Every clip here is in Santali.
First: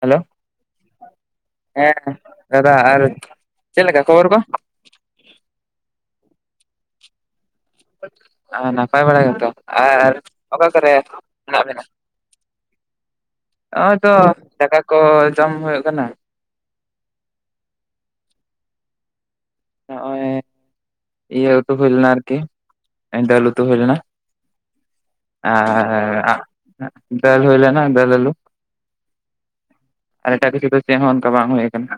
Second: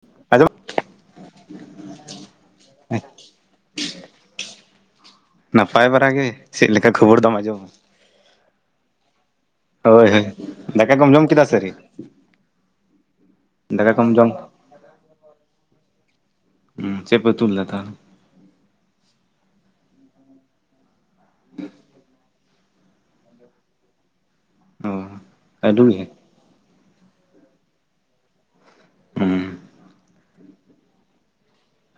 ᱦᱮᱞᱳ ᱟᱸᱡᱚᱢ ᱦᱮᱸ ᱫᱟᱫᱟ ᱟᱨ ᱪᱮᱫ ᱞᱮᱠᱟ ᱠᱷᱚᱵᱚᱨ ᱠᱚ ᱱᱟᱯᱟᱭ ᱵᱟᱨᱟᱜ ᱜᱮ ᱪᱮᱫ ᱞᱮᱠᱟ ᱠᱷᱚᱵᱚᱨ ᱫᱚᱢ ᱟᱸᱡᱚᱢᱟ ᱱᱟᱯᱟᱭ ᱵᱟᱲᱟ ᱜᱮᱛᱚ ᱦᱳᱭ ᱟᱨ ᱦᱳᱭ ᱚᱠᱟ ᱠᱚᱨᱮ ᱫᱟᱠᱟ ᱠᱚᱢ ᱡᱚᱢ ᱠᱮᱫᱟ ᱢᱮᱱᱟᱜ ᱥᱟᱹᱨᱤ ᱵᱤᱱᱟ ᱫᱟᱠᱟ ᱦᱚᱸᱜᱚᱭ ᱠᱚᱢ ᱛᱚ ᱡᱚᱢ ᱫᱟᱠᱟ ᱠᱚ ᱡᱚᱢ ᱦᱩᱭᱩᱜ ᱠᱟᱱᱟ ᱦᱩ ᱪᱮᱫ ᱯᱮ ᱩᱛᱩ ᱞᱮᱫᱟ ᱛᱟᱦᱚᱞᱮ ᱱᱚᱜᱼᱚᱭ ᱤᱭᱟᱹ ᱩᱛᱩ ᱦᱩᱭ ᱞᱮᱱᱟ ᱟᱨᱠᱤ ᱰᱟ‌. ᱞ ᱩᱛᱩ ᱦᱩᱭ ᱞᱮᱱᱟ ᱟᱨᱠᱤ ᱚ ᱟᱹᱞᱩ ᱜᱮ ᱟ ᱟᱜ ᱰᱟ. ᱞ ᱦᱩᱭ ᱞᱮᱱᱟ ᱰᱟ. ᱞ ᱟ. ᱞᱩ [inaudible] ᱟᱨ ᱮᱴᱟ ᱠᱤᱪᱷᱩ ᱫᱚ ᱪᱮᱫᱦᱚᱸ ᱚᱱᱠᱟ ᱵᱟᱝ ᱦᱩᱭ ᱠᱟᱱᱟ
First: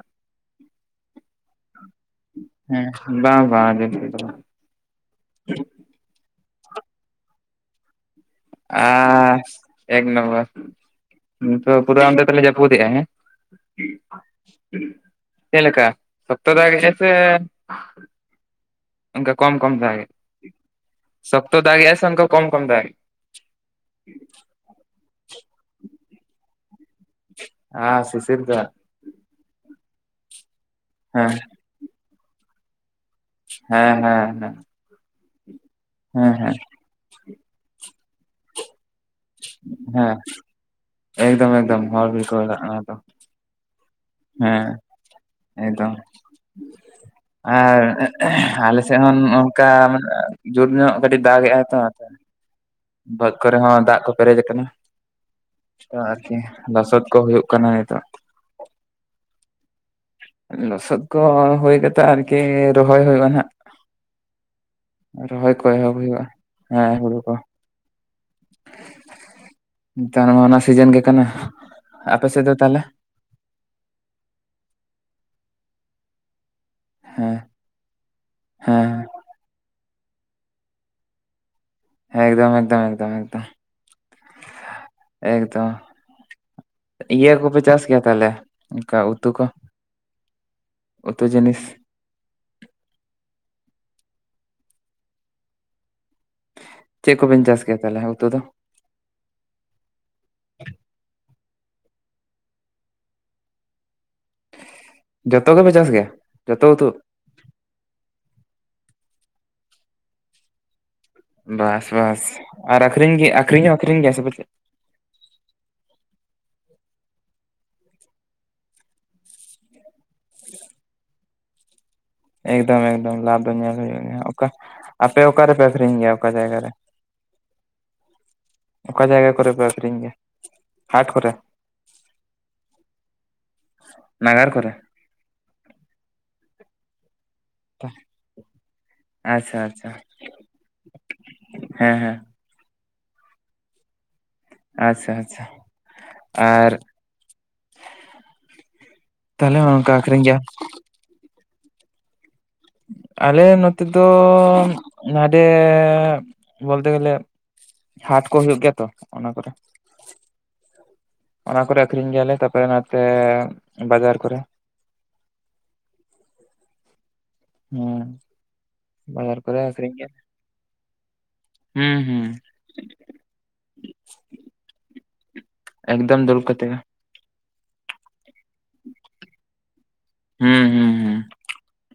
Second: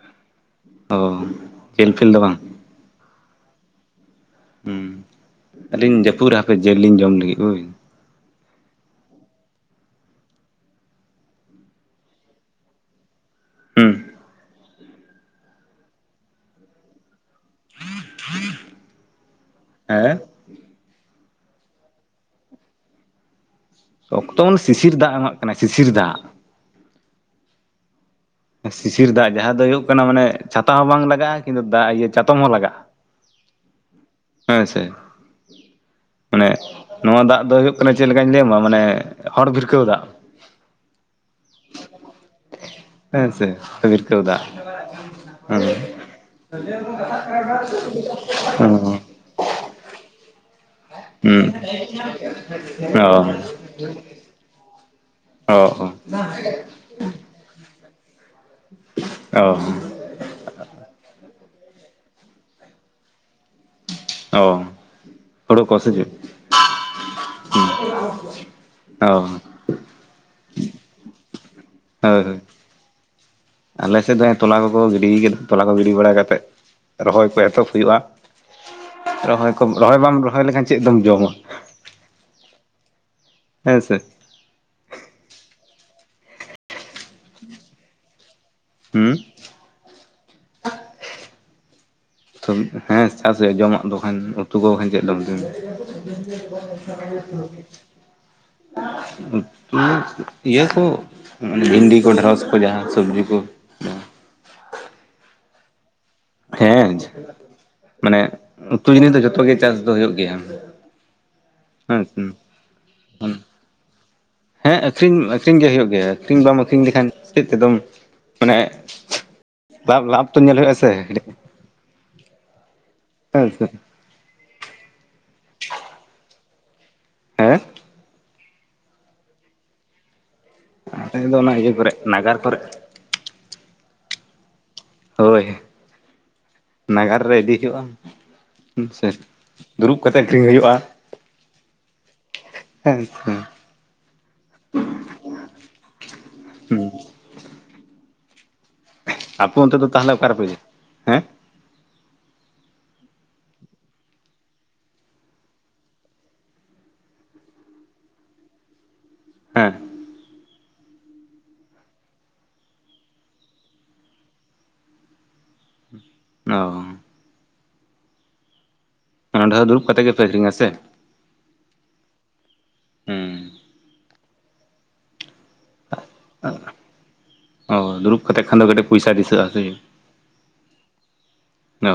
ᱚ ᱡᱮᱞ ᱯᱷᱮᱞ ᱫᱚ ᱵᱟᱝ ᱦᱮᱸ ᱵᱟ ᱵᱟ ᱡᱮᱞᱯᱷᱮᱞ ᱫᱚ ᱵᱟᱝ ᱦᱩᱸ ᱟᱹᱞᱤᱧ ᱡᱟᱹᱯᱩᱫ ᱨᱮ ᱦᱟᱯᱮ ᱡᱮᱞ ᱞᱤᱧ ᱡᱚᱢ ᱞᱟᱹᱜᱤᱫ ᱦᱩᱭ ᱟ ᱮᱠ ᱱᱚᱢᱵᱚᱨ ᱯᱤ ᱯᱩᱨᱟᱹ ᱚᱱᱛᱮ ᱛᱟᱞᱮ ᱡᱟ. ᱯᱩᱫᱮᱜ ᱟ ᱦᱮᱸ ᱦᱩ ᱪᱮ ᱞᱮᱠᱟ ᱥᱚᱠᱛᱚ ᱫᱟᱜᱮ ᱥᱮ [unintelligible] ᱚᱱᱠᱟ ᱠᱚᱢ ᱠᱚᱢ ᱫᱟᱜᱮ ᱦᱮᱸ ᱥᱚᱠᱛᱚ ᱫᱟᱜᱮ ᱟ ᱥᱮ ᱠᱚᱢ ᱠᱚᱢ ᱫᱟᱜ ᱥᱚᱠᱛᱚ ᱢᱟᱱᱮ ᱥᱤᱥᱤᱨ ᱫᱟᱜ ᱮᱢᱟᱜ ᱠᱟᱱᱟ ᱥᱤᱥᱤᱨ ᱫᱟᱜ ᱟ ᱥᱤᱥᱤᱨ ᱫᱟ ᱥᱤᱥᱤᱨ ᱫᱟᱜ ᱡᱟᱦᱟᱸ ᱫᱚ ᱦᱩᱭᱩᱜ ᱠᱟᱱᱟ ᱢᱟᱱᱮ ᱪᱷᱟᱛᱟ ᱦᱚᱸ ᱵᱟᱝ ᱦᱮᱸ ᱞᱟᱜᱟᱜᱼᱟ ᱠᱤᱱᱛᱩ ᱫᱟᱜ ᱤᱭᱟᱹ ᱪᱟᱛᱚᱢ ᱦᱚᱸ ᱞᱟᱜᱟᱜᱼᱟ ᱦᱮᱸ ᱦᱮᱸ ᱦᱮᱸ ᱥᱮ ᱦᱮᱸ ᱢᱟᱱᱮ ᱦᱮᱸ ᱱᱚᱶᱟ ᱫᱟᱜ ᱫᱚ ᱦᱩᱭᱩᱜ ᱠᱟᱱᱟ ᱪᱮᱫ ᱞᱮᱠᱟᱧ ᱞᱟᱹᱭᱟᱢᱟ ᱢᱟᱱᱮ ᱦᱚᱲ ᱵᱷᱤᱲᱠᱟᱹᱣ ᱫᱟᱜ ᱦᱮᱸ ᱮᱜᱽᱫᱚᱢ ᱮᱜᱽᱫᱚᱢ ᱦᱚᱲ [unintelligible] ᱦᱮᱸ ᱥᱮ ᱫᱟᱜ ᱦᱮᱸ ᱦᱮᱸ ᱮᱫᱚᱢ ᱟᱨ ᱟᱞᱮ ᱥᱮᱫ ᱦᱩᱸ ᱦᱚᱸ ᱠᱟ ᱢᱟᱱᱮ ᱡᱳᱨ ᱧᱚᱜ ᱠᱟᱹᱴᱤᱡ ᱫᱟᱜ ᱮᱫᱟᱭ ᱛᱚ ᱟᱫᱚ ᱱᱟ. ᱚ ᱫᱽ ᱠᱚᱨᱮ ᱦᱚᱸ ᱫᱟᱜ ᱠᱚ ᱯᱮᱨᱮᱡ ᱠᱟᱱᱟ ᱚ ᱟᱨᱠᱤ ᱞᱚᱥᱚᱫ ᱠᱚ ᱦᱩᱭᱩᱜ ᱠᱟᱱᱟ ᱱᱤᱛᱚᱜ ᱚ ᱞᱚᱥᱚᱫ ᱠᱚ ᱦᱳᱭ ᱠᱟᱛᱟ ᱟᱨᱠᱤ ᱨᱚᱦᱚᱭ ᱦᱳᱭᱳᱜ ᱦᱟᱸᱜ ᱱᱟᱜ ᱚ ᱨᱚᱦᱚᱭ ᱦᱳᱲᱳ ᱠᱚ ᱥᱮ ᱮᱦᱚᱵ ᱪᱮᱫ ᱦᱩᱭᱩᱜᱼᱟ ᱦᱮᱸ ᱦᱩᱲᱩ ᱠᱚ [unintelligible] ᱚ ᱱᱮᱛᱟᱨ ᱢᱟ ᱚᱱᱟ ᱥᱤᱡᱤᱱ ᱜᱮ ᱠᱟᱱᱟ᱾ ᱟᱯᱮ ᱦᱳᱭ ᱥᱮᱫ ᱫᱚ ᱛᱟᱦᱚᱞᱮ? ᱟᱞᱮ ᱥᱮᱫ ᱫᱚ ᱛᱚᱞᱟ ᱠᱚᱠᱚ ᱜᱤᱰᱤ [inaudible] ᱛᱚᱞᱟ ᱠᱚ ᱜᱤᱰᱤ ᱵᱟᱲᱟ ᱠᱟᱛᱮᱫ ᱨᱚᱦᱚᱭ ᱦᱮᱸ ᱠᱚ ᱮᱛᱚᱦᱚᱵᱽ ᱦᱩᱭᱩᱜᱼᱟ ᱦᱮᱸ ᱨᱚᱦᱚᱭ ᱠᱚ ᱨᱚᱦᱚᱭ ᱵᱟᱢ ᱨᱚᱦᱚᱭ ᱞᱮᱠᱷᱟᱱ ᱪᱮᱫ ᱫᱚᱢ ᱡᱚᱢᱟ ᱦᱮᱸ ᱮᱜᱽᱫᱚᱢ ᱮᱜᱽᱫᱚᱢ ᱮᱜᱽᱫᱚᱢ ᱮᱜᱽᱫᱚᱢ ᱦᱮᱸ ᱥᱮ ᱮᱴᱜᱽᱫᱚᱢ ᱤᱭᱟᱹ ᱠᱚᱯᱮ ᱪᱟᱥ ᱠᱤᱭᱟ ᱛᱟᱞᱮ ᱚᱱᱠᱟ ᱦᱩᱸ ᱩᱛᱩ ᱠᱚ ᱩᱛᱩ ᱡᱤᱱᱤᱥ ᱦᱮᱸ ᱪᱟᱥ ᱦᱩᱭᱩᱜᱼᱟ ᱡᱚᱢᱟᱜ ᱫᱚᱠᱷᱟᱱ ᱩᱛᱩ ᱠᱚ ᱠᱷᱟᱱ ᱪᱮᱫ ᱫᱚ [unintelligible] ᱪᱮᱫ ᱠᱚᱵᱮᱱ ᱪᱟᱥ ᱜᱮᱭᱟ ᱛᱟᱦᱚᱞᱮ ᱩᱛᱩ ᱫᱚ? [unintelligible] ᱤᱭᱟᱹ ᱠᱚ ᱵᱷᱤᱱᱰᱤ ᱠᱚ ᱰᱷᱮᱸᱲᱚᱥ ᱠᱚ ᱡᱟᱦᱟᱸ ᱥᱚᱵᱽᱡᱤ ᱠᱚ ᱡᱚᱛᱚ ᱜᱮᱯᱮ ᱪᱟᱥ ᱜᱮᱭᱟ ᱡᱚᱛᱚ ᱩᱛᱩ ᱦᱮᱸ ᱢᱟᱱᱮ ᱩᱛᱩ ᱡᱤᱱᱤᱥ ᱫᱚ ᱡᱚᱛᱚ ᱜᱮ ᱪᱟᱥ ᱫᱚ ᱦᱩᱭᱩᱜ ᱜᱮᱭᱟ ᱵᱟᱥ ᱦᱮᱸ ᱵᱟᱥ ᱥᱮ᱾ ᱟᱨ ᱟᱠᱷᱨᱤᱧ ᱜᱮ ᱟᱠᱷᱨᱤᱧ ᱦᱚᱸ ᱟᱠᱷᱨᱤᱧ ᱜᱮ ᱥᱮ [inaudible] ᱦᱮᱸ ᱟᱹᱠᱷᱨᱤᱧ ᱟᱹᱠᱷᱨᱤᱧ ᱜᱮ ᱦᱩᱭᱩᱜ ᱜᱮᱭᱟ ᱟᱹᱠᱷᱨᱤᱧ ᱵᱟᱢ ᱟᱹᱠᱷᱨᱤᱧ ᱞᱮᱠᱷᱟᱱ ᱪᱮᱫ ᱛᱮᱫᱚᱢ ᱢᱟᱱᱮ ᱞᱟᱯ ᱞᱟᱯ ᱛᱚ ᱧᱮᱞ ᱦᱩᱭᱩᱜ ᱟᱥᱮ [inaudible] ᱮᱜᱽᱫᱚᱢ ᱮᱜᱽᱫᱚᱢ ᱞᱟᱵᱷ ᱫᱚ ᱧᱮᱞ ᱦᱩᱭᱩᱜ ᱜᱮᱭᱟ ᱚᱠᱟ ᱟᱯᱮ ᱚᱠᱟ ᱨᱮᱯᱮ ᱟᱹᱠᱷᱨᱤᱧ ᱜᱮᱭᱟ? ᱚᱠᱟ ᱡᱟᱭᱜᱟ ᱨᱮ? ᱦᱮᱸ ᱚᱠᱟ ᱡᱟᱭᱜᱟ ᱠᱚᱨᱮ ᱯᱮ ᱟᱹᱠᱷᱨᱤᱧ ᱧᱮᱜ-ᱟ ᱟ ᱫᱚ ᱚᱱᱟ ᱤᱭᱟᱹ ᱠᱚᱨᱮ ᱱᱟᱜᱟᱨ ᱠᱚᱨᱮ ᱱᱟᱜᱟᱨ ᱠᱚᱨᱮ ᱦᱳᱭ ᱱᱟᱜᱟᱨ ᱨᱮ ᱤᱫᱤᱜ ᱦᱚᱸ ᱥᱮ ᱟᱪᱪᱷᱟ ᱟᱪᱪᱷᱟ ᱫᱩᱲᱩᱵ ᱠᱟᱛᱮ ᱟᱹᱠᱷᱨᱤᱧ ᱦᱩᱭᱩᱜᱼᱟ ᱦᱮᱸ ᱦᱮᱸ ᱦᱮᱸ ᱦᱩᱸ ᱟᱪᱷᱟ ᱟᱪᱷᱟ ᱟᱨ ᱟᱯᱮ ᱛᱟᱦᱚᱞᱮ ᱦᱚᱸ ᱚᱱᱛᱮ ᱫᱚ ᱚᱱᱠᱟ ᱛᱟᱦᱚᱞᱮ ᱟᱹᱠᱷᱨᱤᱧ ᱚᱠᱟ ᱜᱮᱭᱟ ᱨᱮᱯᱮ ᱤᱭᱟᱹ ᱦᱮᱸ ᱟᱞᱮ ᱱᱚᱛᱮ ᱫᱚ ᱱᱚᱰᱮ ᱵᱚᱞᱛᱮ ᱜᱮᱞᱮ ᱦᱟᱴ ᱠᱚ ᱦᱩᱭᱩᱜ ᱜᱮᱭᱟ ᱛᱚ ᱚᱱᱟ ᱠᱚᱨᱮ ᱦᱮᱸ ᱚᱱᱟ ᱠᱚᱨᱮ ᱟᱹᱠᱷᱨᱤᱧ ᱜᱮᱭᱟᱞᱮ ᱛᱟᱨᱯᱚᱨᱮ ᱱᱚᱛᱮ ᱵᱟᱡᱟᱨ ᱠᱚᱨᱮ ᱚᱻ ᱦᱮᱸ ᱵᱟᱡᱟᱨ ᱱᱚᱰᱮ ᱠᱚᱨᱮ ᱫᱚ ᱫᱩᱲᱩᱵ ᱠᱟᱛᱮᱜ ᱜᱮᱯᱮ ᱟᱹᱠᱷᱨᱤᱧᱟ ᱥᱮ ᱦᱮᱸ ᱦᱮᱸ ᱦᱮᱸ ᱮᱜᱽᱫᱚᱢ ᱫᱩᱲᱩᱵ ᱠᱟᱛᱮᱜ ᱜᱮ ᱚ ᱫᱩᱲᱩᱵ ᱠᱟᱛᱮᱜ ᱠᱷᱟᱱ ᱫᱚ ᱠᱟᱹᱴᱤᱡ ᱯᱚᱭᱥᱟ ᱫᱤᱥᱟᱹᱜᱼᱟ ᱥᱮ ᱦᱮᱸᱸ ᱚᱻ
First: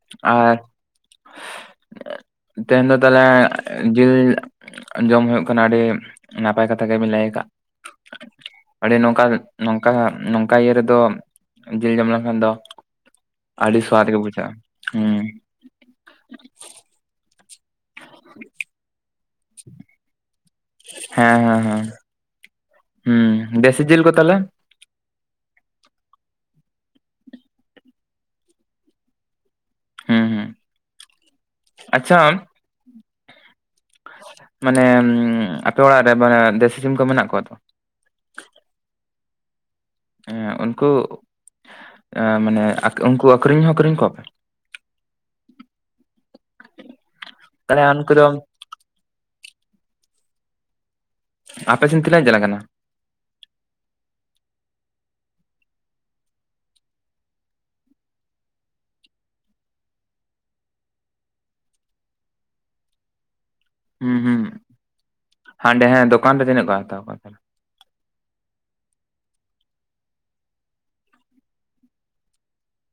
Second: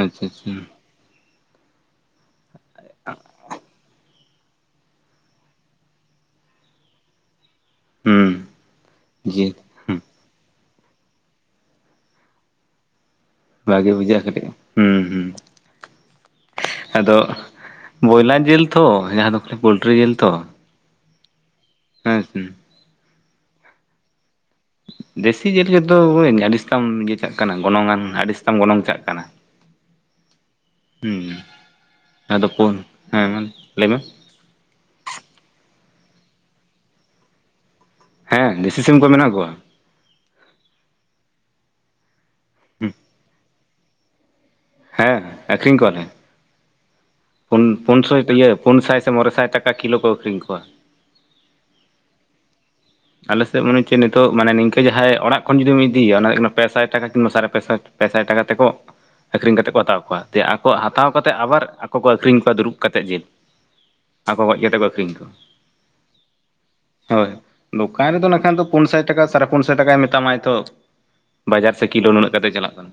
ᱟᱪᱷᱟ ᱟᱪᱷᱟ ᱛᱮ ᱫᱚ ᱛᱟᱦᱚᱞᱮ ᱡᱤᱨᱟᱹᱣ ᱡᱚᱢ ᱦᱩᱭᱩᱜ ᱠᱟᱱᱟ ᱟᱹᱰᱤ ᱱᱟᱯᱟᱭ ᱠᱟᱛᱷᱟ ᱜᱮᱵᱮᱱ ᱞᱟᱹᱭ ᱟᱠᱟᱫ ᱦᱩᱸ ᱟᱹᱰᱤ ᱱᱚᱠᱟ ᱱᱚᱠᱟ ᱡᱤᱞ ᱱᱚᱝᱠᱟ ᱱᱚᱝᱠᱟ ᱤᱭᱟᱹ ᱨᱮᱫᱚ ᱡᱤᱞ ᱡᱚᱢ ᱞᱮᱱᱠᱷᱟᱱ ᱫᱚ ᱟᱹᱰᱤ ᱥᱣᱟᱫᱽ ᱜᱮ ᱵᱩᱡᱷᱟᱹᱜᱼᱟ ᱦᱩᱸ ᱦᱩᱸ ᱟᱫᱚ ᱵᱚᱭᱞᱟ ᱡᱤᱞ ᱛᱚ ᱡᱟᱦᱟᱸ ᱫᱚ ᱯᱳᱞᱴᱨᱤ ᱡᱤᱞ ᱛᱚ ᱦᱮᱸ ᱦᱮᱸ ᱦᱮᱸ ᱦᱮ ᱦᱮᱸ ᱦᱩᱸ ᱫᱮᱥᱤ ᱡᱤᱞ ᱠᱚ ᱛᱟᱦᱚᱞᱮ ᱫᱮᱥᱤ ᱡᱤᱞ ᱞᱤᱫᱚ ᱟᱹᱰᱤᱛᱟᱢ ᱤᱭᱟᱹ ᱪᱟᱜ ᱠᱟᱱᱟ ᱜᱚᱱᱚᱝ ᱟᱱ ᱟᱹᱰᱤ ᱥᱮᱛᱟᱢ ᱜᱚᱱᱚᱝ ᱪᱟᱜ ᱠᱟᱱᱟ [inaudible] ᱦᱩᱸ ᱦᱩᱸ ᱟᱪᱪᱷᱟ ᱟᱫᱚ ᱯᱩᱱ ᱦᱮᱸ ᱞᱟᱹᱭ ᱵᱮᱱ ᱢᱟᱱᱮ ᱩᱸ ᱟᱯᱮ ᱚᱲᱟᱜ ᱨᱮ ᱢᱟᱱᱮ ᱫᱮᱥᱤ ᱥᱤᱢ ᱠᱚ ᱢᱮᱱᱟᱜ ᱠᱚᱣᱟ ᱛᱚ ᱦᱮᱸ ᱫᱮᱥᱤ ᱥᱤᱢ ᱠᱚ ᱢᱮᱱᱟᱜ ᱠᱚᱣᱟ ᱦᱮᱸ ᱩᱱᱠᱩ ᱢᱟᱱᱮ ᱩᱱᱠᱩ ᱟᱹᱠᱷᱨᱤᱧ ᱦᱚᱸ ᱟᱹᱠᱷᱨᱤᱧ ᱠᱚᱣᱟᱯᱮ ᱦᱮᱸ ᱟᱹᱠᱷᱨᱤᱧ ᱠᱚᱣᱟᱞᱮ ᱯᱩᱱ ᱛᱟᱦᱚᱞᱮ ᱩᱱᱠᱩ ᱯᱩᱱᱥᱟᱭ ᱫᱚ ᱤᱭᱟᱹ ᱯᱩᱱ ᱥᱟᱭ ᱥᱮ ᱢᱚᱬᱮ ᱥᱟᱭ ᱴᱟᱠᱟ ᱠᱤᱞᱳ ᱠᱚ ᱟᱹᱠᱷᱨᱤᱧ ᱠᱚᱣᱟ ᱟᱯᱮ ᱥᱮᱱ ᱛᱤᱱᱟᱹᱜ ᱪᱟᱞᱟᱜ ᱠᱟᱱᱟ? ᱟᱞᱮᱥᱮᱫ ᱢᱟᱱᱮ ᱪᱮᱫ ᱱᱤᱛᱚᱜ ᱢᱟᱱᱮ ᱱᱤᱝᱠᱟᱹ ᱡᱟᱦᱟᱸᱭ ᱚᱲᱟᱜ ᱠᱷᱚᱱ ᱡᱩᱫᱤᱢ ᱤᱫᱤᱭᱤᱭᱟ ᱚᱱᱟ ᱠᱟᱱᱟ ᱯᱮ ᱥᱟᱭ ᱴᱟᱠᱟ ᱠᱤᱞᱳ ᱥᱟᱲᱮ ᱯᱮ ᱥᱟᱭ ᱯᱮ ᱥᱟᱭ ᱴᱟᱠᱟ ᱛᱮᱠᱚ ᱟᱹᱠᱷᱨᱤᱧ ᱠᱟᱛᱮᱜ ᱠᱚ ᱦᱟᱛᱟᱣ ᱠᱚᱣᱟ ᱡᱮ ᱟᱠᱚ ᱦᱟᱛᱟᱣ ᱠᱟᱛᱮᱜ ᱟᱵᱟᱨ ᱟᱠᱚ ᱠᱚ ᱟᱹᱠᱷᱨᱤᱧ ᱠᱚᱣᱟ ᱫᱩᱲᱩᱵ ᱠᱟᱛᱮᱜ ᱡᱮ ᱦᱮ ᱦᱩᱸ ᱦᱟᱸᱰᱮ ᱦᱮᱸ ᱫᱚᱠᱟᱱ ᱨᱮ ᱛᱤᱱᱟᱹᱜ ᱠᱚ ᱦᱟᱛᱟᱣ ᱠᱚᱣᱟ ᱦᱳᱭ ᱛᱟᱦᱚᱞᱮ ᱫᱚᱠᱟᱱ ᱨᱮᱫᱚ ᱢᱮᱱᱠᱷᱟᱱ ᱫᱚ ᱯᱩᱱ ᱥᱟᱭ ᱴᱟᱠᱟ ᱥᱟᱲᱮ ᱯᱩᱱ ᱥᱟᱭ ᱴᱟᱠᱟᱭ ᱢᱮᱛᱟᱢᱟ ᱛᱚ ᱵᱟᱡᱟᱨ ᱥᱮ ᱠᱤᱞᱳ ᱩᱱᱟᱹᱜ ᱠᱟᱛᱮᱜ ᱪᱟᱞᱟᱜ ᱠᱟᱱᱟ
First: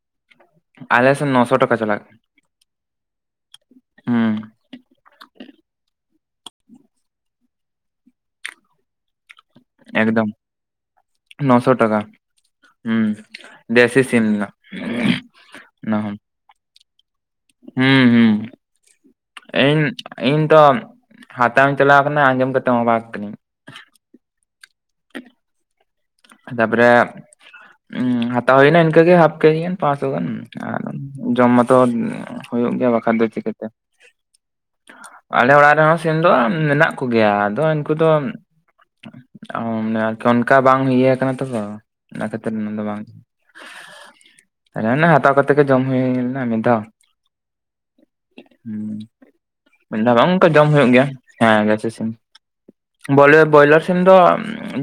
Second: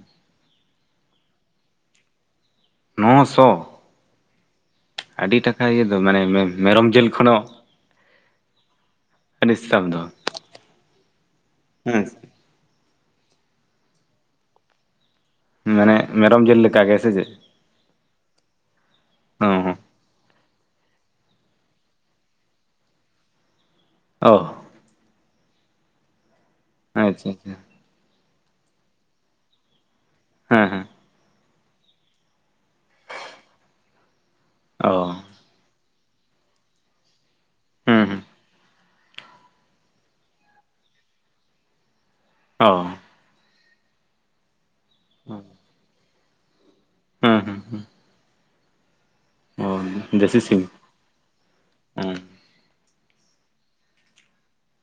ᱟᱞᱮ ᱥᱮ ᱱᱚᱥᱚ ᱴᱟᱠᱟ ᱪᱟᱞᱟᱜ ᱠᱟᱱᱟ ᱱᱚ ᱥᱚ ᱦᱩᱸ ᱟᱹᱰᱤ ᱴᱟᱠᱟ ᱦᱩᱭᱩᱹ ᱫᱚ ᱢᱟᱱᱮ ᱢᱮᱨᱚᱢ ᱡᱤᱞ ᱠᱷᱚᱱᱳ [unintelligible] ᱫᱚ ᱮᱠᱫᱚᱢ ᱱᱚᱥᱚ ᱴᱟᱠᱟ ᱦᱮᱸ ᱥᱮ᱾ ᱦᱩᱸ ᱫᱮᱥᱤ ᱥᱤᱢ ᱨᱮᱱᱟᱜ ᱢᱟᱱᱮ ᱚᱱᱟ ᱦᱚᱸ ᱢᱮᱨᱚᱢ ᱡᱤᱞ ᱞᱮᱠᱟ ᱜᱮ ᱾ ᱥᱮ ᱪᱮᱫ? ᱦᱩᱸ ᱦᱩᱸ ᱚ ᱦᱚᱸ ᱮᱧ ᱤᱧ ᱫᱚ ᱦᱟᱛᱟᱣᱤᱧ ᱪᱟᱞᱟᱣ ᱠᱟᱱᱟ ᱟᱸᱡᱚᱢ ᱠᱟᱛᱮᱜ ᱵᱟᱝ ᱠᱟᱹᱱᱟᱹᱧ ᱚ ᱛᱟᱯᱚᱨᱮ ᱟᱪᱪᱷᱟ ᱟᱪᱪᱷᱟ ᱩᱸ ᱦᱟᱛᱟᱣ ᱦᱩᱭᱱᱟ ᱤᱱᱠᱟᱹ ᱜᱮ ᱦᱟᱯ ᱠᱮᱡᱤ ᱯᱟ ᱥᱳ ᱜᱟᱱ ᱦᱮᱸ ᱟᱨ ᱦᱮᱸ ᱡᱚᱢ ᱢᱟᱛᱚ ᱦᱩᱭᱩᱜ ᱜᱮᱭᱟ᱾ ᱵᱟᱠᱷᱟᱱ ᱫᱚ ᱪᱤᱠᱟᱹᱛᱮ? ᱚ ᱟᱞᱮ ᱚᱲᱟᱜ ᱨᱮᱦᱚᱸ ᱥᱤᱱ ᱫᱚ ᱢᱮᱱᱟᱜ ᱠᱚᱜᱮᱭᱟ ᱟᱫᱚ ᱩᱱᱠᱩ ᱦᱩᱸ ᱫᱚ ᱦᱩᱸ ᱟᱱᱮ ᱟᱨᱠᱤ ᱚᱱᱠᱟ ᱵᱟᱝ ᱤᱭᱟᱹ ᱠᱟᱱᱟ ᱛᱚ ᱚᱱᱟ ᱠᱷᱟᱹᱛᱤᱨ ᱚᱱᱟ ᱫᱚ ᱚ ᱵᱟᱝ ᱦᱟᱛᱟᱣ ᱠᱚᱛᱮ ᱛᱮ ᱜᱮ ᱡᱚᱢ ᱦᱩᱭᱱᱟ ᱢᱤᱫ ᱫᱷᱟᱣ ᱦᱩᱸ ᱦᱩᱸ ᱦᱮᱸ ᱢᱤᱫ ᱫᱷᱟᱣ ᱵᱟᱝ ᱚᱱᱠᱟ ᱡᱚᱢ ᱦᱩᱭᱩᱜ ᱜᱮᱭᱟ ᱦᱮᱸ ᱜᱮᱥ ᱥᱤᱢ ᱵᱚᱭᱞᱟᱨ ᱵᱚᱭᱞᱟᱨ ᱥᱤᱢ ᱫᱚ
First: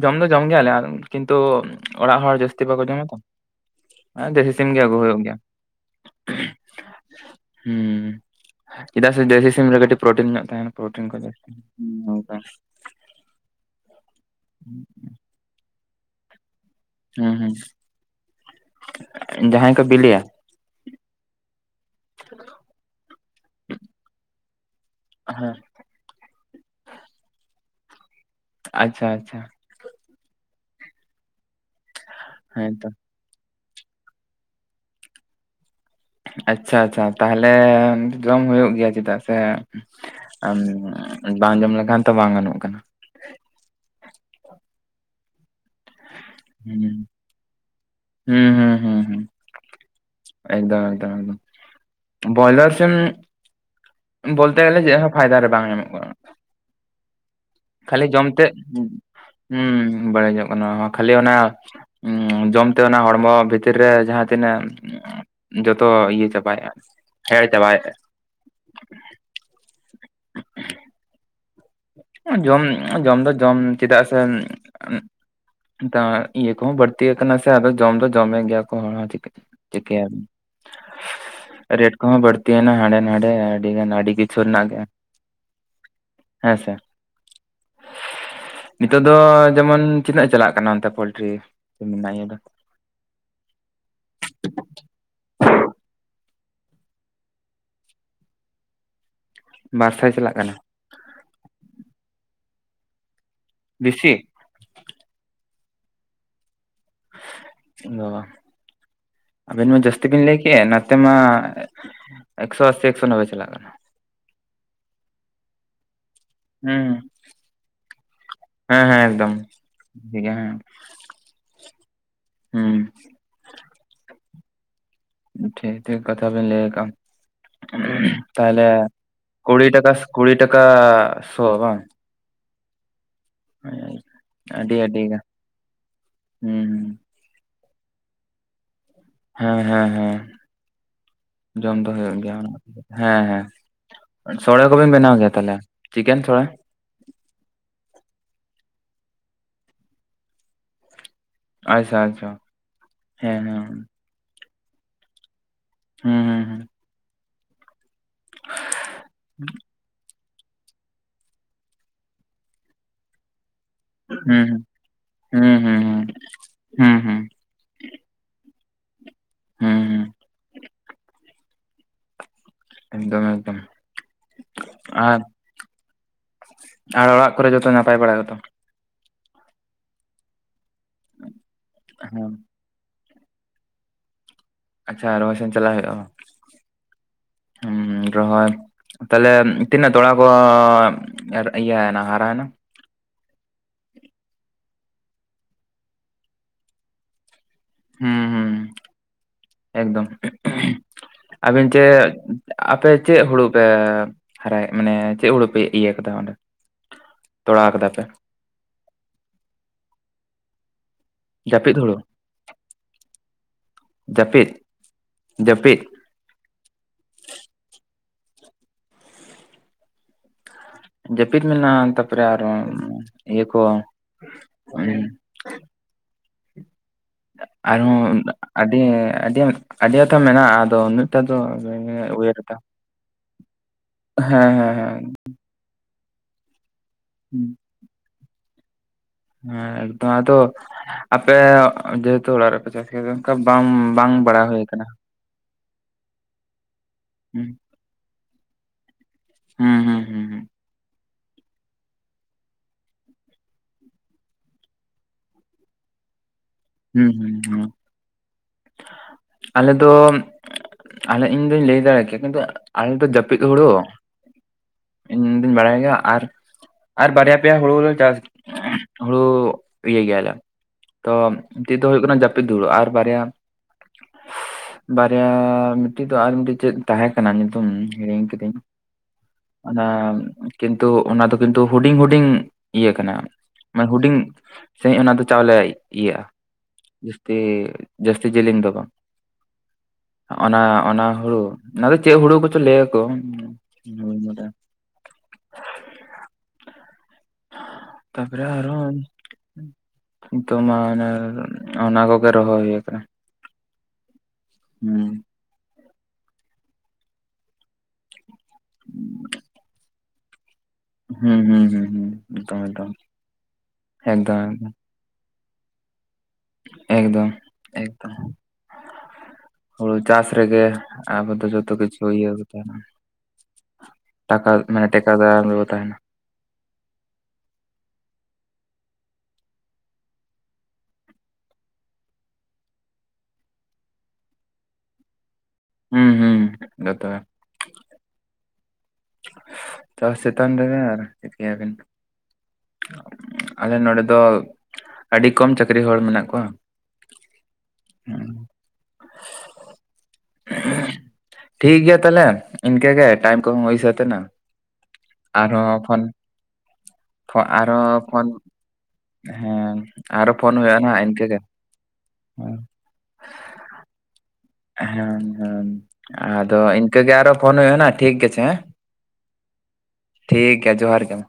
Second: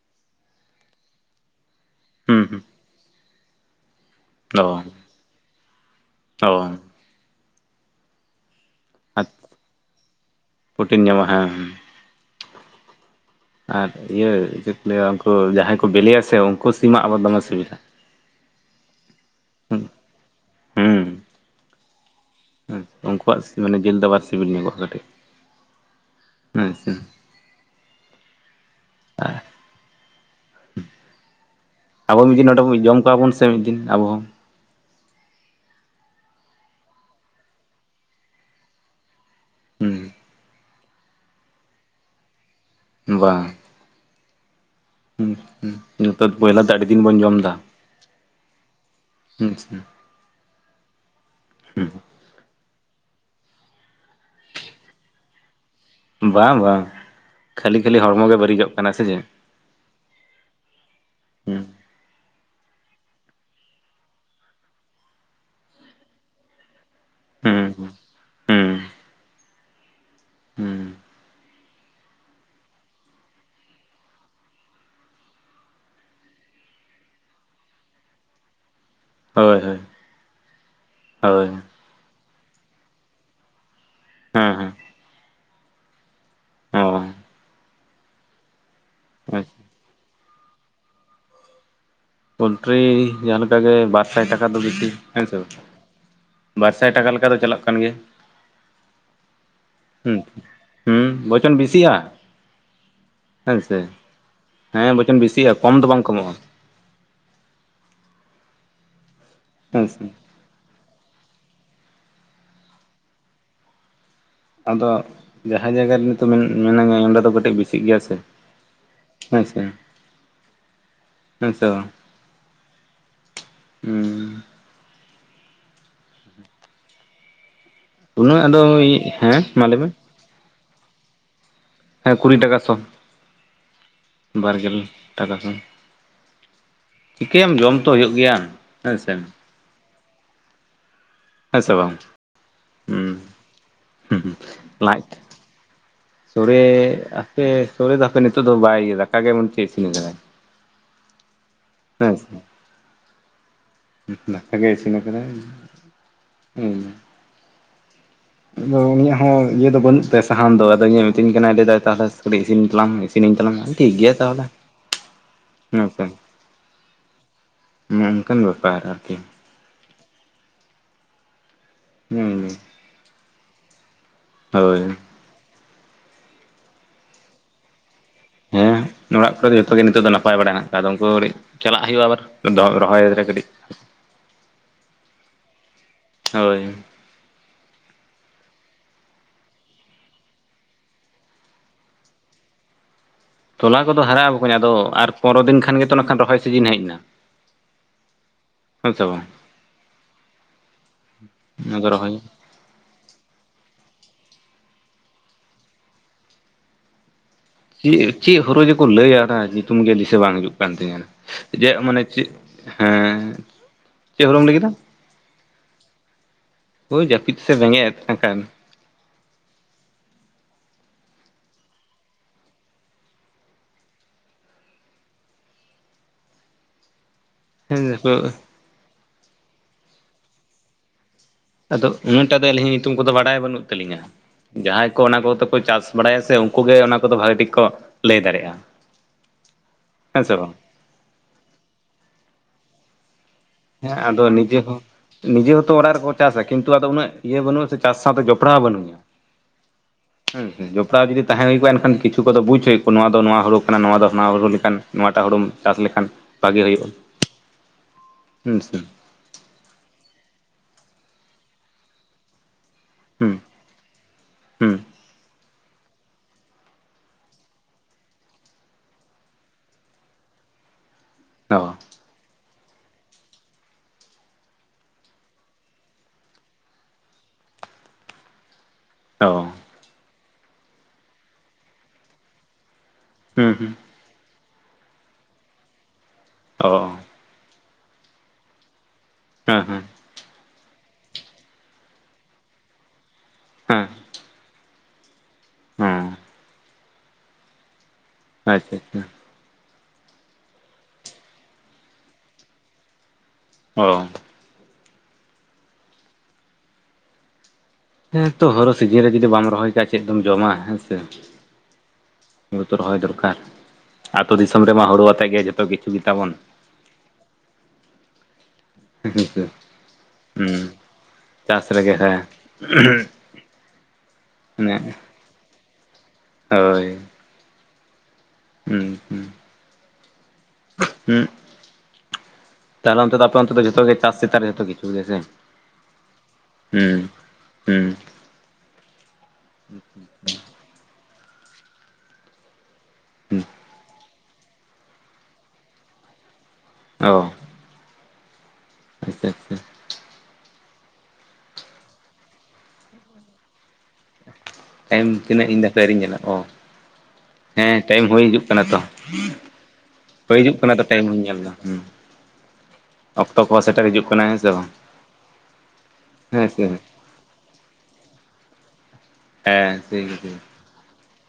ᱡᱚᱢ ᱫᱚ ᱡᱚᱢ ᱜᱮᱭᱟᱞᱮ ᱠᱤᱱᱛᱩ ᱚᱲᱟᱜ ᱦᱚᱲ ᱡᱟᱹᱥᱛᱤ ᱵᱟᱠᱚ ᱡᱚᱢᱟ ᱛᱚ ᱫᱮᱥᱤ ᱥᱤᱢ ᱜᱮ ᱟᱹᱜᱩ ᱦᱩᱭᱩᱜ ᱜᱮᱭᱟ ᱚ ᱦᱩᱸ ᱪᱮᱫᱟᱜ ᱥᱮ ᱫᱮᱥᱤ ᱥᱤᱢ ᱨᱮ ᱠᱟᱹᱴᱤᱡ ᱯᱨᱳᱴᱤᱱ ᱧᱚᱜ ᱛᱟᱦᱮᱱᱟ ᱯᱨᱚᱴᱤᱱ ᱯᱨᱳᱴᱤᱱ ᱠᱚ ᱧᱟᱢᱚᱜ ᱡᱟᱥᱛᱤ ᱦᱮᱸ ᱟᱨ ᱤᱭᱟᱹ ᱪᱮᱫ ᱠᱚ ᱞᱟᱹᱭᱟ ᱩᱱᱠᱩ ᱡᱟᱦᱟᱸᱭ ᱠᱚ ᱵᱞᱮᱭᱟ ᱥᱮ ᱩᱸ ᱦᱩᱸ ᱦᱩᱸ ᱡᱟᱦᱟᱸᱭ ᱠᱚ ᱵᱮᱞᱮᱭᱟ? ᱦᱩᱸ, ᱦᱩᱸ ᱩᱱᱠᱩᱣᱟᱜ ᱥᱤ [unintelligible] ᱡᱤᱞ ᱫᱚ ᱟᱵᱟᱨ ᱥᱤᱵᱤᱞ ᱧᱚᱜ-ᱟ ᱠᱟᱹᱴᱤᱡ᱾ ᱦᱮᱸ- ᱱᱟᱥᱮ ᱟᱪᱷᱟ, ᱟᱪᱷᱟ᱾ ᱟᱵᱚ ᱢᱤᱫ ᱫᱤᱱ ᱱᱚᱸᱰᱮ ᱦᱮᱸᱛᱚ ᱡᱚᱢ ᱠᱚᱣᱟ ᱵᱚᱱ ᱥᱮ ᱢᱤᱫ ᱫᱤᱱ ᱟᱵᱚᱦᱚᱸ᱾ ᱟᱪᱷᱟ ᱟᱪᱷᱟ ᱛᱟᱦᱞᱮ ᱡᱚᱢ ᱦᱩᱭᱩᱜ ᱜᱮᱭᱟ ᱪᱮᱫᱟᱜ ᱥᱮ ᱦᱩᱸ ᱵᱟᱝ ᱡᱚᱢ ᱞᱮᱠᱷᱟᱱ ᱛᱚ ᱵᱟᱝ ᱜᱟᱱᱚᱜ ᱠᱟᱱᱟ ᱵᱟᱝ ᱦᱩᱸ ᱦᱩᱸ ᱵᱚᱭᱞᱟ ᱫᱚ ᱟ. ᱦᱩᱸ ᱰᱤ ᱫᱤᱱ ᱵᱚᱱ ᱡᱚᱢ ᱫᱟ ᱦᱩᱸ ᱮᱜᱽᱫᱚᱢ ᱮᱜᱽᱫᱚᱢ ᱦᱩᱸ, ᱮᱜᱽᱫᱚᱢ ᱵᱚᱭᱞᱟᱨ ᱥᱮᱢ ᱵᱚᱞᱛᱮ ᱜᱮᱞᱮ ᱡᱮᱫ ᱦᱚᱸ ᱯᱷᱟᱭᱫᱟ ᱨᱮ ᱵᱟᱝ ᱮᱢᱚᱜ ᱠᱚᱜ-ᱟ ᱵᱟᱝ ᱵᱟᱝ ᱠᱷᱟᱹᱞᱤ ᱡᱚᱢ ᱦᱚᱲᱢᱚ ᱜᱮ ᱛᱮ ᱵᱟᱹᱲᱤᱡᱚᱜ ᱠᱟᱱᱟ ᱥᱮ ᱪᱮᱫ ᱦ ᱵᱟᱲᱟᱭ ᱧᱚᱜ ᱠᱟᱱᱟ ᱠᱷᱟᱹᱞᱤ ᱚᱱᱟ ᱦᱩᱸ ᱦᱩᱸ ᱡᱚᱢᱛᱮ ᱚᱱᱟ ᱦᱚᱲᱢᱚ ᱵᱷᱤᱛᱤᱨ ᱨᱮ ᱡᱟᱦᱟᱸ ᱛᱤᱱᱟᱹᱜ ᱡᱚᱛᱚ ᱤᱭᱟᱹ ᱪᱟᱵᱟᱭᱮᱫ-ᱟ ᱦᱮᱲ ᱦᱩᱸ ᱪᱟᱵᱟᱭᱮᱫ-ᱟ᱾ ᱦᱩᱸ ᱦᱩᱸ ᱦᱩᱸ᱾ ᱡᱚᱢ ᱡᱚᱢ ᱫᱚ ᱡᱚᱢ ᱪᱮᱫᱟᱜ ᱥᱮ ᱱᱮᱛᱟᱨ ᱤᱭᱟᱹ ᱠᱚᱦᱚᱸ ᱵᱟᱹᱲᱛᱤ ᱟᱠᱟᱱᱟ ᱥᱮ ᱟ ᱡᱚᱢ ᱫᱚ ᱡᱚᱢᱮ ᱜᱮᱭᱟ ᱠᱚ ᱠᱟᱹᱴᱤᱪ ᱦᱳᱭ ᱦᱳᱭ ᱪᱮᱠᱟᱭᱟᱢ ᱦᱳᱭ ᱨᱮᱴ ᱠᱚᱦᱚᱸ ᱵᱟᱹᱲᱛᱤ ᱮᱱᱟ ᱦᱰᱮ ᱱᱟᱰᱮ ᱟᱹᱰᱤᱜ ᱜᱟᱱ ᱟᱹᱰᱤ ᱠᱤᱪᱷᱩ ᱦᱮᱸ ᱨᱮᱱᱟ ᱦᱮᱸ ᱜᱮ ᱦᱮᱸᱥᱮ ᱚ ᱱᱤᱛᱳᱜ ᱫᱚ ᱟᱪᱪᱷᱟ ᱡᱮᱢᱚᱱ ᱛᱤᱱᱟᱹᱜ ᱪᱟᱞᱟᱜ ᱠᱟᱱᱟ ᱚᱱᱛᱮ ᱯᱳᱞᱴ ᱴᱤ [inaudible] ᱯᱳᱚᱞᱴᱨᱤ ᱡᱟᱦᱟᱸ ᱞᱮᱠᱟᱜᱮ ᱵᱟᱨ ᱥᱟᱭ ᱴᱟᱠᱟ ᱫᱚ ᱵᱤᱥᱤ ᱦᱮᱸ ᱥᱮ ᱵᱟᱝ, ᱵᱟᱨ ᱥᱟᱭ ᱴᱟᱠᱟ ᱞᱮᱠᱟ ᱫᱚ ᱪᱟᱞᱟᱜ ᱠᱟᱱ ᱜᱮᱭᱟ᱾ ᱵᱟᱨᱥᱟᱭ ᱦᱩᱸ ᱪᱟᱞᱟᱜ ᱠᱟᱱᱟ ᱦᱩᱸ ᱵᱚᱪᱚᱱ ᱵᱮᱥᱤᱜ-ᱟ᱾ ᱦᱳᱭ ᱥᱮ ᱵᱮᱥᱤ ᱦᱮᱸ ᱵᱚᱪᱚᱱ ᱵᱮᱥᱤᱜ-ᱟ ᱠᱚᱢ ᱫᱚ ᱵᱟᱝ ᱠᱚᱢᱚᱜ-ᱟ᱾ ᱚ ᱟᱵᱤᱱ ᱢᱟ ᱦᱮᱸ ᱥᱮ ᱡᱟᱹᱥᱛᱤ ᱵᱤᱱ ᱞᱟᱹᱭ ᱠᱮᱜ-ᱟ ᱱᱛᱮ ᱢᱟ ᱮᱠᱥᱚ ᱟᱥᱤ ᱮᱠᱥᱚ ᱱᱚᱵᱵᱚᱭ ᱪᱟᱞᱟᱜ ᱠᱟᱱᱟ᱾ ᱟᱫᱚ ᱡᱟᱦᱟᱸ ᱡᱟᱭᱜᱟ ᱨᱮ ᱱᱤᱛᱚᱜ ᱦᱩᱸ ᱢᱮᱱᱮ-ᱢᱤᱱᱟᱹᱧᱟ ᱚᱸᱰᱮ ᱫᱚ ᱠᱟᱹᱴᱤᱡ ᱵᱮᱥᱤᱜ ᱜᱮᱭᱟ ᱥᱮ᱾ ᱦᱮᱸ ᱦᱮᱸ ᱮᱠᱫᱚᱢ ᱦᱮᱸᱥᱮ [inaudible] ᱜᱮᱭᱟ ᱦᱮᱸ᱾ ᱦᱮᱸ ᱥᱮ ᱵᱟᱝ ᱦᱩᱸ ᱴᱷᱤᱠ ᱴᱷᱤᱠ ᱠᱟᱛᱷᱟ ᱵᱤᱱ ᱞᱟᱹᱭ ᱠᱟᱜ᱾ ᱩᱦᱸ ᱩᱱᱟᱹᱜ ᱟᱫᱚ ᱛᱟᱦᱚᱞᱮ ᱦᱮᱸ ᱠᱩᱲᱤ ᱢᱟ ᱞᱟᱹᱭ ᱢᱮ ᱴᱟᱠᱟ ᱠᱩᱲᱤ ᱴᱟᱠᱟ ᱥᱚ ᱵᱟᱝ? ᱦᱮᱸ ᱠᱩᱲᱤ ᱴᱟᱠᱟ ᱥᱚ᱾ ᱟᱹᱰᱤ ᱵᱟᱨᱜᱮᱞ ᱟᱹᱰᱤ ᱜᱟᱱ ᱴᱟᱠᱟ ᱥᱚ᱾ ᱦᱩᱸ ᱪᱤᱠᱟᱹᱭᱟᱢ ᱡᱚᱢ ᱛᱚ ᱦᱩᱭᱩᱜ ᱜᱮᱭᱟ ᱦᱮᱸ ᱥᱮ᱾ ᱦᱮᱸ ᱦᱮᱸ ᱦᱮᱸ ᱦᱮᱸ ᱥᱮ ᱡᱚᱢ ᱫᱚ ᱵᱟᱝ ᱦᱩᱭᱩᱜ ᱜᱮᱭᱟ ᱚᱱᱟ ᱦᱩᱸ ᱦᱮᱸ ᱦᱮᱸ᱾ ᱦᱩᱸ ᱦᱩᱸ ᱥᱳᱚᱲᱮ ᱠᱚᱵᱮᱱ ᱞᱟᱡ ᱵᱮᱱᱟᱣ ᱜᱮᱭᱟ ᱛᱟᱦᱚᱞᱮ ᱪᱤᱠᱮᱱ ᱥᱳᱲᱮ? ᱥᱮ ᱥᱚᱨᱮ ᱛᱟᱯᱮ ᱱᱤᱛᱚᱜ ᱫᱚ ᱵᱟᱭ ᱤᱭᱟᱹ ᱫᱟᱠᱟᱜᱮ ᱮᱢᱚᱱ ᱪᱮ ᱪᱤᱱ ᱠᱟᱫᱟᱟᱭ᱾ ᱟᱪᱪᱷᱟ ᱟᱪᱪᱷᱟ ᱦᱮᱸ ᱦᱮᱸ᱾ ᱫᱟᱠᱟ ᱜᱮ ᱤᱥᱤᱱ ᱠᱟᱫᱟᱭ ᱦᱩᱸ ᱦᱩᱸ ᱩᱸ ᱟᱫᱚ ᱩᱱᱤᱭᱟᱜ ᱦᱚᱸ ᱤᱭᱟᱹ ᱫᱚ ᱵᱟᱹᱱᱩᱜ ᱛᱟᱭᱟ ᱥᱟᱦᱟᱱ ᱫᱚ ᱟᱫᱚ ᱤᱧᱮ ᱢᱤᱛᱟᱹᱧ ᱠᱟᱱᱟᱭ ᱞᱟᱹᱭᱟᱭ ᱛᱟᱦᱞᱮ ᱠᱟᱹᱴᱤᱡ ᱤᱥᱤᱱ ᱛᱟᱞᱟᱝ ᱤᱥᱤᱱ ᱛᱟᱞᱟᱝ ᱢᱮ, ᱴᱷᱤᱠ ᱜᱮᱭᱟ ᱛᱟᱦᱞᱮ, ᱦᱩᱸ ᱦᱩᱸ ᱦᱩᱸ ᱦᱩᱸ ᱦᱮᱸᱥᱮ? ᱦᱩᱸ ᱦᱩᱸ ᱦᱩᱸ ᱱᱚᱜᱼᱚ ᱱᱚᱝᱠᱟᱱ ᱵᱮᱯᱟᱨ ᱟᱨᱠᱤ᱾ ᱦᱩᱸ ᱦᱩᱸ᱾ ᱦᱩᱸᱻᱦᱩᱸ᱾ ᱮᱠᱫᱚᱢ, ᱮᱠᱫᱚᱢ᱾ ᱦᱳᱭ ᱟᱨ, ᱟᱨ ᱚᱲᱟᱜ ᱠᱚᱨᱮ ᱡᱚᱛᱚ ᱱᱟᱯᱟᱭ ᱵᱟᱲᱟ ᱜᱮᱛᱚ ᱦᱮᱸ ᱚᱲᱟᱜ ᱠᱚᱨᱮ ᱡᱚᱛᱚ ᱜᱮ ᱱᱤᱛᱚᱜ ᱫᱚ ᱱᱟᱯᱟᱭ ᱵᱟᱲᱟᱭ ᱦᱮᱱᱟᱜ ᱟᱠᱟᱫᱟ ᱟᱫᱚ ᱩᱱᱠᱩ ᱜᱮ ᱟᱹᱴᱤᱡ ᱪᱟᱞᱟᱜ ᱦᱩᱭᱩᱜᱼᱟ ᱟᱵᱟᱨ ᱦᱮᱸ ᱫᱚ ᱨᱚᱦᱚᱭ ᱨᱮ ᱠᱟᱹᱴᱤᱡ ᱟᱪᱷᱟ ᱨᱚᱦᱚᱭ ᱥᱮᱱ ᱪᱟᱞᱟᱜᱣ ᱦᱩᱭᱩᱜᱼᱟ, ᱵᱟᱝ ᱦᱳᱭ ᱦᱩᱸ, ᱨᱚᱦᱚᱭ ᱛᱟᱦᱞᱮ ᱛᱤᱱᱟᱹᱜ ᱛᱚᱲᱟ ᱠᱚ ᱮᱨ ᱤᱭᱟᱹᱭᱮᱱᱟ ᱦᱟᱨᱟᱭᱮᱱᱟ ᱛᱚᱞᱟ ᱠᱚᱫᱚ ᱦᱟᱨᱟᱜ-ᱟ ᱵᱚᱠᱚᱧ ᱟᱫᱚ ᱟᱨ ᱯᱚᱸᱨᱚ ᱫᱤᱱ ᱠᱷᱟᱱ ᱜᱮᱛᱚ ᱱᱟᱜ ᱠᱷᱟᱱ ᱟᱫᱚ ᱨᱚᱦᱚᱭ ᱥᱤᱡᱤᱱ ᱦᱮᱡ ᱮᱱᱟ ᱦᱩᱸ ᱦᱩᱸ ᱦᱮᱸ ᱥᱮ ᱵᱟᱝ ᱮᱠᱫᱚᱢ ᱟᱹᱵᱤᱱ ᱚᱱᱟ ᱪᱮᱫ ᱠᱚ ᱨᱚᱦᱚᱭᱟ ᱟᱯᱮ ᱪᱮᱫ ᱦᱩᱲᱩ ᱯᱮ ᱦᱟᱨᱟᱭ, ᱢᱟᱱᱮ ᱪᱮᱫ ᱦᱩᱲᱩ ᱯᱮ ᱤᱭᱟᱹ ᱠᱟᱫᱟ ᱚᱸᱰᱮ? ᱛᱚᱲᱟ ᱠᱟᱫᱟ ᱪᱮᱫ ᱯᱮ ᱪᱮᱫ ᱦᱩᱨᱩ ᱡᱮᱠᱚ ᱞᱟᱹᱭᱟ ᱚᱱᱟ ᱧᱩᱛᱩᱢ ᱜᱮ ᱫᱤᱥᱟᱹ ᱵᱟᱝ ᱦᱤᱡᱩᱜ ᱠᱟᱱ ᱛᱤᱧᱟᱹ ᱚᱱᱟ᱾ ᱡᱮ ᱡᱟᱹᱯᱤᱫ ᱦᱩᱲᱩ ᱢᱟᱱᱮ ᱪᱮᱫ ᱦᱮᱸ, ᱪᱮᱫ ᱦᱩᱲᱩᱢ ᱡᱟᱹᱯᱤᱫ ᱞᱟᱹᱭ ᱠᱮᱫᱟ? ᱡᱟᱹᱯᱤᱫ ᱦᱳᱭ ᱡᱟᱹᱯᱤᱫ ᱥᱮ ᱵᱮᱸᱜᱮᱫ ᱮ ᱛᱟᱦᱮᱸ ᱠᱟᱱ ᱡᱟᱹᱯᱤᱫ ᱢᱮ ᱢᱟ ᱛᱟᱯᱚᱨᱮ ᱟᱨᱚ ᱤᱭᱟᱹ ᱠᱚ ᱦᱮᱸ ᱟᱨᱦᱚᱸ ᱟᱹᱰᱤ, ᱟᱹᱰᱤ, ᱟᱹᱰᱤ ᱟᱛᱷᱟ ᱢᱮᱱᱟᱜᱼᱟ ᱟᱫᱚ ᱩᱱᱟᱹᱜᱴᱟ ᱫᱚ ᱟᱫᱚ ᱩᱭᱦᱟᱹᱨ ᱩᱱᱟᱹᱜᱴᱟᱜ ᱫᱚ ᱮᱫᱟ ᱟᱹᱞᱤᱧ ᱦᱚᱸ ᱧᱩᱛᱩᱢ ᱠᱚᱫᱚ ᱵᱟᱲᱟᱭ ᱵᱟᱹᱱᱩᱜ ᱛᱟᱹᱞᱤᱧᱟ, ᱦᱮᱸ ᱦᱮᱸ ᱡᱟᱦᱟᱸᱭ ᱠᱚ ᱦᱮᱸ ᱚᱱᱟ ᱠᱚ ᱛᱚ ᱠᱚ ᱪᱟᱥ ᱵᱟᱲᱟᱭᱟ ᱥᱮ ᱩᱱᱠᱩᱜ ᱜᱮ ᱚᱱᱟ ᱠᱚᱫᱚ ᱵᱷᱟᱜᱤ ᱴᱷᱤᱠ ᱠᱚ ᱞᱟᱹᱭ ᱫᱟᱲᱮᱭᱟᱜᱼᱟ ᱦᱮᱸ ᱮᱠᱫᱚᱢ ᱦᱮᱸ ᱥᱮ ᱟᱫᱚ ᱵᱟᱝ ᱟᱯᱮ ᱡᱮᱦᱮᱛᱩ ᱚᱲᱟᱜ ᱨᱮᱯᱮ ᱪᱟᱥ ᱠᱮᱫᱟ ᱚᱱᱠᱟ ᱵᱟᱢ ᱦᱮᱸ ᱟᱫᱚ ᱱᱤᱡᱮ ᱦᱚᱸ ᱱᱤᱡᱮ ᱦᱚᱸᱛᱚ ᱚᱲᱟᱜ ᱨᱮᱠᱚ ᱪᱟᱥᱟ ᱠᱤᱱᱛᱩ ᱟᱫᱚ ᱩᱱᱟᱹᱜᱤᱭᱟᱹ ᱦᱩᱸ ᱵᱟᱹᱱᱩᱜᱼᱟ ᱥᱮ ᱪᱟᱥ ᱥᱟᱶᱛᱮ ᱡᱚᱯᱲᱟᱣ ᱵᱟᱹᱱᱩᱧᱟ ᱦᱩᱸ ᱦᱩᱸ ᱦᱩᱸ ᱦᱚᱭ ᱡᱚᱯᱲᱟᱣ ᱡᱩᱫᱤ ᱛᱟᱦᱮᱸ ᱦᱩᱭ ᱠᱚᱜᱼᱟ ᱮᱱᱠᱷᱟᱱ ᱠᱤᱪᱷᱩ ᱠᱚᱫᱚ ᱵᱩᱡᱷ ᱦᱩᱭ ᱠᱚᱜ-ᱟ ᱱᱚᱶᱟ ᱫᱚ ᱱᱚᱶᱟ ᱦᱩᱲ ᱠᱟᱱᱟ ᱱᱚᱣᱟ ᱫᱚ ᱦᱟᱱᱟ ᱦᱩᱲᱩ ᱞᱮᱠᱟᱱ ᱱᱚᱣᱟᱴᱟᱜ ᱦᱩᱲᱩᱢ ᱪᱟᱥ ᱞᱮᱠᱷᱟᱱ ᱵᱷᱟᱜᱮ ᱦᱩᱭᱩᱜᱼᱟ ᱦᱩᱸ ᱦᱩᱸ ᱦᱩᱸ ᱦᱩᱸ ᱥᱮ ᱟᱞᱮ ᱫᱚ ᱟᱞᱮ ᱤᱧᱫᱩᱧ ᱞᱟᱹᱭ ᱫᱟ ᱠᱮᱭᱟ ᱠᱤᱱᱛᱩ ᱟᱞᱮ ᱫᱚ ᱦᱩᱸ ᱡᱟᱹᱯᱤᱫ ᱦᱩᱲᱩ ᱦᱩᱸ ᱤᱧ ᱫᱩᱧ ᱵᱟᱲᱟᱭ ᱜᱮᱭᱟ ᱟᱨ ᱟᱨ ᱵᱟᱨᱭᱟ ᱯᱮᱭᱟ ᱦᱩᱲᱩ ᱞᱮ ᱪᱟᱥ ᱦᱩᱲᱩ ᱤᱭᱟᱹᱭ ᱜᱮᱭᱟᱞᱮ ᱛᱚ ᱢᱤᱫ ᱚ ᱴᱤᱡ ᱫᱚ ᱦᱩᱭᱩᱜ ᱠᱟᱱᱟ ᱡᱟᱹᱯᱤᱫ ᱦᱩᱲᱩ ᱟᱨ ᱵᱟᱨᱭᱟ ᱵᱟᱨᱭᱟ ᱢᱤᱫ ᱴᱤᱡ ᱫᱚ ᱟᱨ ᱢᱤᱫᱴᱤᱡ ᱪᱮᱫ ᱛᱟᱦᱮᱸᱠᱟᱱᱟ? ᱧᱩᱛᱩᱢ ᱦᱤᱲᱤᱧ ᱠᱤᱫᱟᱹᱧ ᱚᱻᱻ ᱚᱱᱟ ᱠᱤᱱᱛᱩ ᱚᱱᱟ ᱫᱚ ᱠᱤᱱᱛᱩ ᱦᱩᱰᱤᱧ ᱦᱩᱰᱤᱧ ᱤᱭᱟᱹ ᱠᱟᱱᱟ ᱦᱩᱸ ᱦᱩᱸ ᱢᱟᱱᱮ ᱦᱩᱰᱤᱧ ᱥᱟᱺᱦᱤᱡ ᱚᱱᱟ ᱫᱚ ᱪᱟᱣᱞᱮ ᱤᱭᱟᱹᱜᱼᱟ ᱚᱻ ᱡᱟᱹᱥᱛᱤ ᱡᱟᱹᱥᱛᱤ ᱡᱮᱞᱮᱧ ᱫᱚ ᱵᱟᱝ ᱦᱮᱸ ᱦᱮᱸ ᱚᱱᱟ ᱚᱱᱟ ᱦᱩᱲᱩ ᱟᱫᱚ ᱪᱮᱫ ᱦᱩᱲᱩ ᱠᱚᱪᱚ ᱞᱟᱹᱭ ᱭᱟᱠᱚ? ᱦᱮᱸ ᱦᱚᱸ ᱛᱟᱯᱚᱨᱮ ᱟᱪᱪᱷᱟ ᱟᱨᱦᱚᱸ ᱟᱪᱪᱷᱟ ᱱᱤᱛᱳ ᱢᱟ [inaudible] ᱚᱱᱟ ᱠᱚᱜᱮ ᱨᱚᱦᱚᱭ ᱦᱩᱭ ᱠᱟᱱᱟ ᱚᱻᱻ ᱦᱩᱸ ᱦᱮᱸ ᱛᱚ ᱦᱚᱨᱳ ᱥᱤᱡᱤᱱ ᱨᱮ ᱡᱩᱫᱤ ᱨᱚᱦᱚᱭ ᱠᱟᱜ ᱪᱮᱫ ᱫᱚᱢ ᱡᱚᱢᱟ ᱦᱮᱸ ᱦᱩᱸ ᱦᱩᱸ ᱦᱩᱸ ᱦᱩᱸ ᱮᱠᱫᱚᱢ [inaudible] ᱮᱠᱫᱚᱢ ᱨᱚᱦᱚᱭ ᱫᱚᱨᱠᱟᱨ ᱟᱹᱛᱳ ᱮᱠᱫᱚᱢ ᱫᱤᱥᱚᱢ ᱨᱮᱢᱟ ᱦᱳᱲᱳ ᱟᱛᱮ ᱜᱮ ᱡᱚᱛᱚ ᱠᱤᱪᱷᱩ ᱜᱮᱛᱟ ᱵᱚᱱ ᱮᱜᱽᱫᱚᱢ ᱮᱜᱽᱫᱚᱢ ᱮᱠᱟᱞ ᱛᱮ ᱦᱩᱲᱩ ᱪᱟᱥ ᱨᱮᱜᱮ ᱟᱵᱚ ᱫᱚ ᱡᱚᱛᱚ ᱨᱮᱜᱮ ᱠᱤᱪᱷᱩ ᱤᱭᱟᱹ ᱦᱮᱸ ᱛᱟᱸᱦᱮᱱᱟ ᱴᱟᱠᱟ ᱢᱟᱱᱮ ᱴᱮᱠᱟ ᱫᱟᱨᱟᱢ ᱨᱮᱵᱚ ᱛᱟᱸᱦᱮᱱᱟ ᱦᱳᱭ ᱦᱩᱸ ᱦᱩᱸ ᱦᱩᱸᱜ ᱛᱟᱦᱚᱞᱮ ᱚᱱᱛᱮ ᱫᱚ ᱟᱯᱮ ᱚᱱᱛᱮ ᱫᱚ ᱡᱷᱚᱛᱚ ᱜᱮ ᱪᱟᱥ ᱪᱮᱛᱟᱱ ᱨᱮᱜᱮ ᱡᱷᱚᱛᱚ ᱠᱤᱪᱷᱩ ᱜᱮ ᱥᱮ ᱦᱩᱸ ᱦᱩᱸ ᱡᱷᱚᱛᱚ ᱜᱮ ᱦᱩᱸ ᱪᱟᱥ ᱪᱮᱛᱟᱱ ᱨᱮᱜᱮ ᱟᱨ ᱪᱤᱠᱟᱹ ᱟᱞᱮ ᱦᱩᱸ ᱟᱞᱮ ᱱᱚᱰᱮ ᱫᱚ ᱟᱹᱰᱤ ᱠᱚᱢ ᱪᱟᱹᱠᱨᱤ ᱦᱚᱲ ᱢᱮᱱᱟᱜ ᱠᱚᱣᱟ ᱚ ᱦᱩᱸ [unintelligible] ᱴᱷᱤᱠ ᱜᱮᱭᱟ ᱛᱟᱦᱚᱞᱮ ᱤᱱᱠᱟᱹ ᱜᱮ ᱴᱟᱭᱤᱢ ᱠᱚᱦᱚᱸ ᱦᱩᱭ ᱥᱟᱹᱛ ᱮᱱᱟ ᱴᱟᱭᱤᱢ ᱛᱤᱱᱟᱹᱜ ᱤᱧ ᱫᱚ ᱦᱟᱯᱮ ᱟᱨᱦᱚᱸ ᱟᱣᱨᱤ ᱯᱷᱳᱱ ᱧᱮᱞᱟ ᱚ ᱦᱮᱸ ᱟᱨᱦᱚᱸ ᱴᱟᱭᱤᱢ ᱦᱩᱭ ᱯᱷᱳᱱ ᱦᱤᱡᱩᱜ ᱠᱟᱱᱟ ᱛᱚ ᱦᱮᱸ ᱟᱨᱚ ᱦᱳᱭ ᱯᱷᱳᱱ ᱦᱤᱡᱩᱜ ᱠᱟᱱᱟ ᱛᱚ ᱦᱩᱭᱩᱜᱼᱟ ᱦᱟᱸᱜ ᱴᱟᱭᱤᱢ ᱦᱚᱧ ᱤᱱᱠᱟᱹ ᱜᱮ ᱧᱮᱞ ᱮᱫᱟ ᱦᱩᱸ [unintelligible] ᱚᱠᱛᱚ ᱠᱚᱦᱚᱸ ᱥᱮᱴᱮᱨ ᱦᱤᱡᱩᱜ ᱠᱟᱱᱟ ᱦᱮᱸ ᱥᱮ ᱵᱟᱝ ᱦᱮᱸ ᱦᱮᱸ ᱦᱮᱸ ᱟᱫᱚ ᱥᱮ ᱦᱮᱸ ᱴᱷᱤᱠ ᱤᱱᱠᱟᱹ ᱜᱮ ᱟᱨᱚ ᱯᱷᱳᱱ ᱦᱩᱭᱩᱜᱼᱟ ᱱᱟᱜ ᱴᱷᱤᱠ ᱟᱪᱷᱮ ᱦᱮᱸ ᱴᱷᱤᱠ ᱜᱮ ᱴᱷᱤᱠ ᱡᱚᱦᱟᱨ ᱜᱮ ᱢᱟ